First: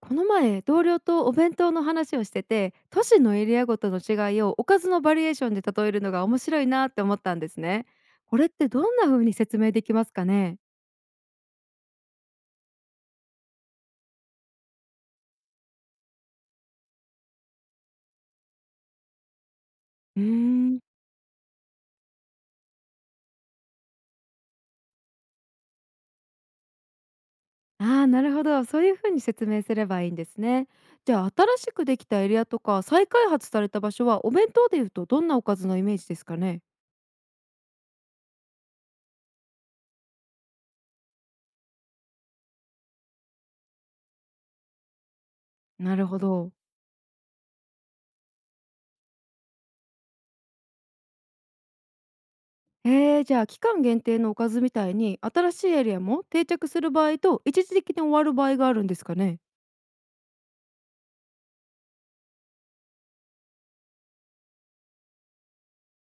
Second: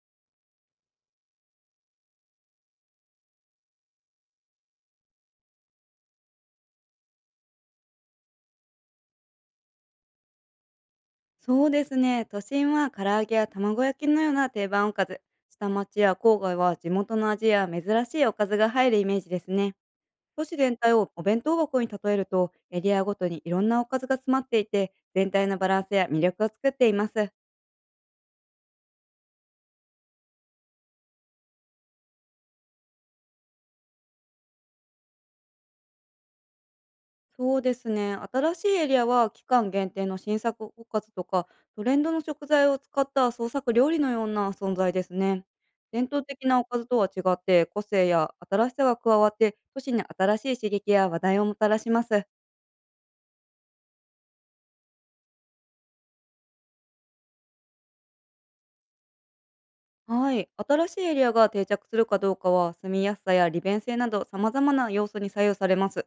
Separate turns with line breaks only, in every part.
この前同僚とお弁当の話をしてて、都市のエリアごとの違いをおかずのバリエーションで例えるのが面白いなって思ったんですね。これってどんな風に説明できますかね？
そうですね。都心は唐揚げや卵焼きのような定番おかず。下町や郊外は地元の味や珍しいおかずが入るイメージですね。
うー
都市全
ん。
体をお弁当箱に例えると、エリアごとにいろんなおかずが詰まっていて、全体のバランスや魅力を作っています。
ああー、なるほど、そういう風に説明すればいいんですね。じゃあ新しくできたエリアとか再開発された場所は、お弁当でいうとどんなおかずのイメージですかね？
そうですね。新しいエリアは期間限定の新作おかずとか、トレンドの食材を使った創作料理のような存在ですね。
な
伝
るほ
統的
ど。
なおかずとは違って、個性や新しさが加わって、都市に新しい刺激や話題をもたらします。
じゃあ期間限定のおかずみたいに、新しいエリアも定着する場合と一時的に終わる場合があるんですかね？
はい。新しいエリアが定着するかどうかは、住みやすさや利便性など様々な要素に左右されます。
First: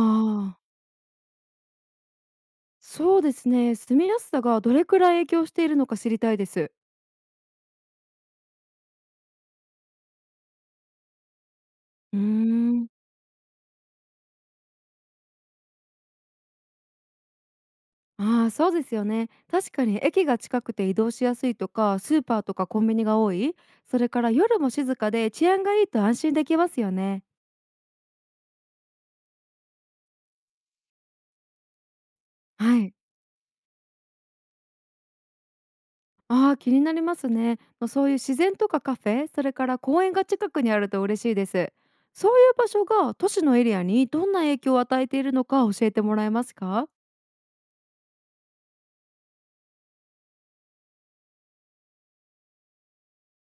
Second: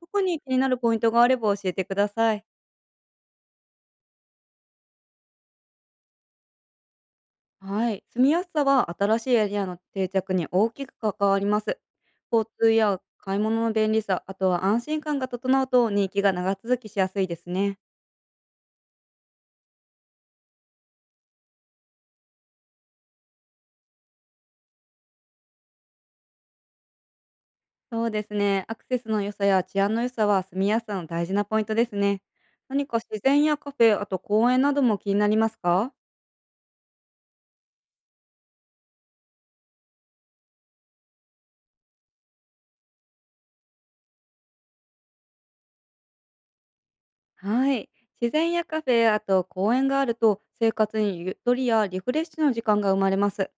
特に気
あ
にな
ー、
るポイントがあれば教えてください。
そうですね。住みやすさがどれくらい影響しているのか知りたいです。
はい、住みやすさは新しいエリアの定着に大きく関わります。
うー
交通
ん。
や買い物の便利さ、あとは安心感が整うと、人気が長続きしやすいですね。
ああ、そうですよね。確かに駅が近くて移動しやすいとか、スーパーとかコンビニが多い。それから夜も静かで治安がいいと安心できますよね。
そうですね。アクセスの良さや治安の良さは、住みやすさの大事なポイントですね。
は
何
い。
か自然やカフェ、あと公園なども気になりますか？
ああ、気になりますね。まあそういう自然とかカフェ、それから公園が近くにあると嬉しいです。そういう場所が都市のエリアにどんな影響を与えているのか教えてもらえますか？
はい。自然やカフェ、あと公園があると、生活にゆとりやリフレッシュの時間が生まれます。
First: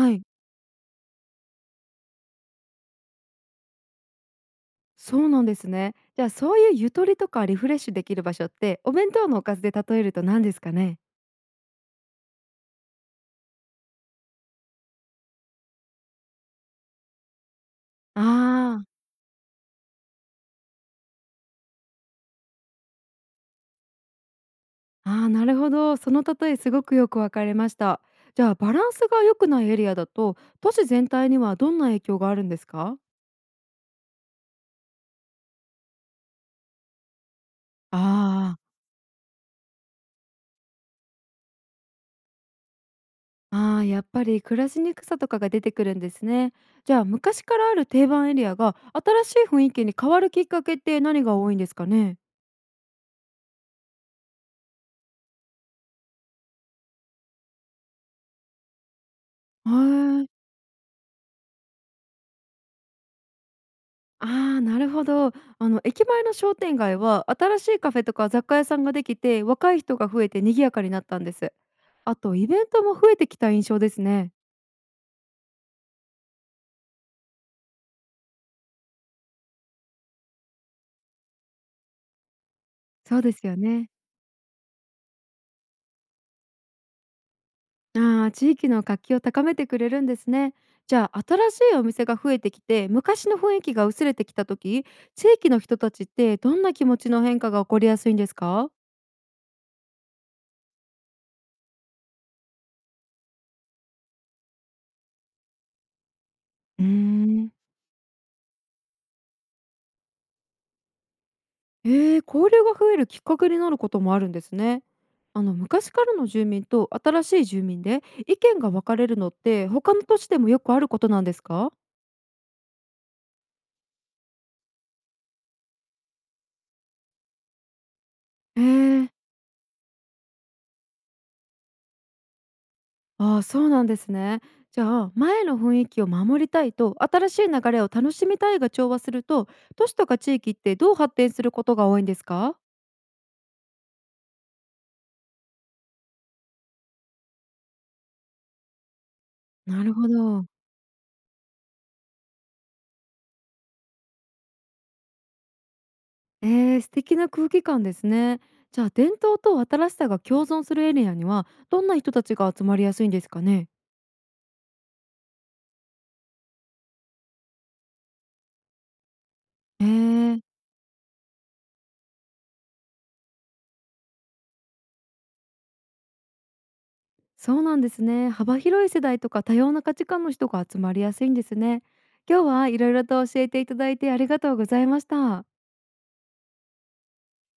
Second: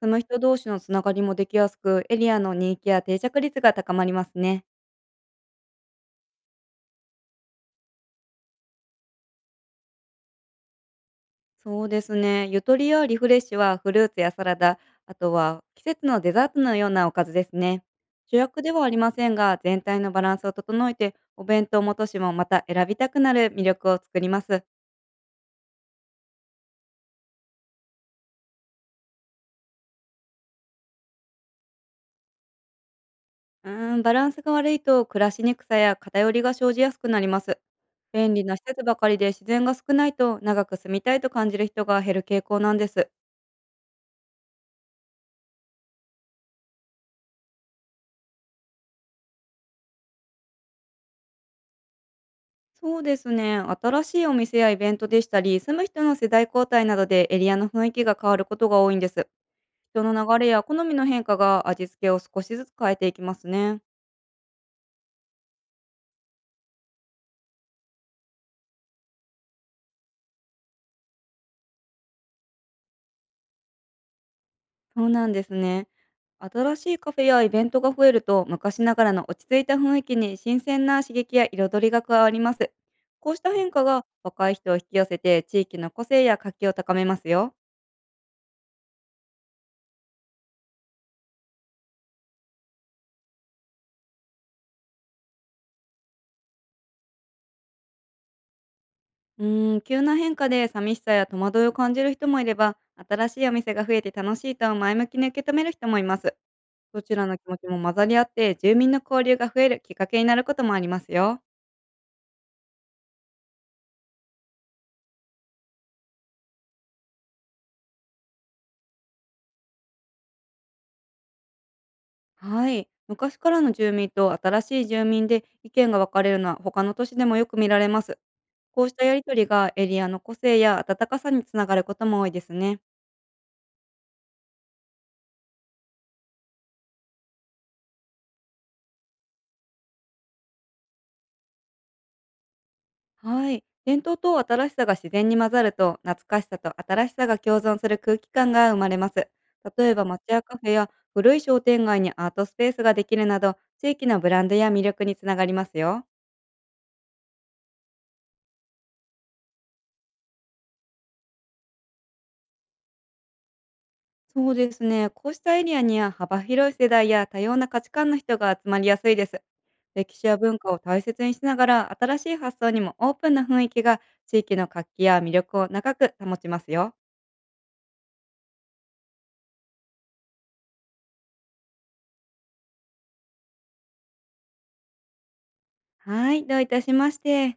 その
い。
人同士のつながりもできやすく、エリアの人気や定着率が高まりますね。
そうなんですね。じゃあそういうゆとりとかリフレッシュできる場所って、お弁当のおかずで例えると何ですかね？
そうですね。ゆとりやリフレッシュはフルーツやサラダ、あとは季節のデザートのようなおかずですね。主役で
あ
はありませんが、全体のバランスを整えて、お弁当も都市もまた選びたくなる魅力を作ります。
あ、ああ、なるほど。その例えすごくよく分かりました。じゃあバランスが良くないエリアだと、都市全体にはどんな影響があるんですか？
バランスが悪いと、暮らしにくさや偏りが生じやすくなります。便利
あ
な施設ばかりで自然が少ないと、長く住みたいと感じる人が減る傾向なんです。
あ、ああ、やっぱり暮らしにくさとかが出てくるんですね。じゃあ昔からある定番エリアが新しい雰囲気に変わるきっかけって、何が多いんですかね？
そうですね。新しいお店やイベントでしたり、住む人の世代交代などでエリアの雰囲気が変わることが多いんです。
へ
人の
ー。
流れや好みの変化が、味付けを少しずつ変えていきますね。
ああ、なるほど。あの駅前の商店街は新しいカフェとか雑貨屋さんができて、若い人が増えて賑やかになったんです。あとイベントも増えてきた印象ですね。
そうなんですね。新しいカフェやイベントが増えると、昔ながらの落ち着いた雰囲気に新鮮な刺激や彩りが加わります。
そう
こ
で
うし
す
た
よ
変化
ね。
が若い人を引き寄せて、地域の個性や活気を高めますよ。
ああ、地域の活気を高めてくれるんですね。じゃあ新しいお店が増えてきて、昔の雰囲気が薄れてきた時、地域の人たちってどんな気持ちの変化が起こりやすいんですか？
急な変化で寂しさや戸惑いを感じる人もいれば、新しいお店が増えて楽しいと前向きに受け止める人もいます。
うー
どちらの気
ん。
持ちも混ざり合って、住民の交流が増えるきっかけになることもありますよ。
えー、交流が増えるきっかけになることもあるんですね。あの昔からの住民と新しい住民で意見が分かれるのって、他の都市でもよくあることなんですか？
はい。昔からの住民と新しい住民で意見が分かれるのは、他の都市でもよく見られます。
え
こうした
ー、
やりとりが、エリアの個性や温かさにつながることも多いですね。
ああ、そうなんですね。じゃあ前の雰囲気を守りたいと新しい流れを楽しみたいが調和すると、都市とか地域ってどう発展することが多いんですか？
はい。伝統と新しさが自然に混ざると、懐かしさと新しさが共存する空気感が生まれます。
な
例え
る
ば
ほ
町屋
ど。
カフェや古い商店街にアートスペースができるなど、地域のブランドや魅力につながりますよ。
えー、素敵な空気感ですね。じゃあ伝統と新しさが共存するエリアには、どんな人たちが集まりやすいんですかね？
そうですね。こうしたエリアには幅広い世代や多様な価値観の人が集まりやすいです。
え
歴史や
ー、
文化を大切にしながら、新しい発想にもオープンな雰囲気が、地域の活気や魅力を長く保ちますよ。
そうなんですね。幅広い世代とか多様な価値観の人が集まりやすいんですね。今日はいろいろと教えていただいてありがとうございました。
はい、どういたしまして。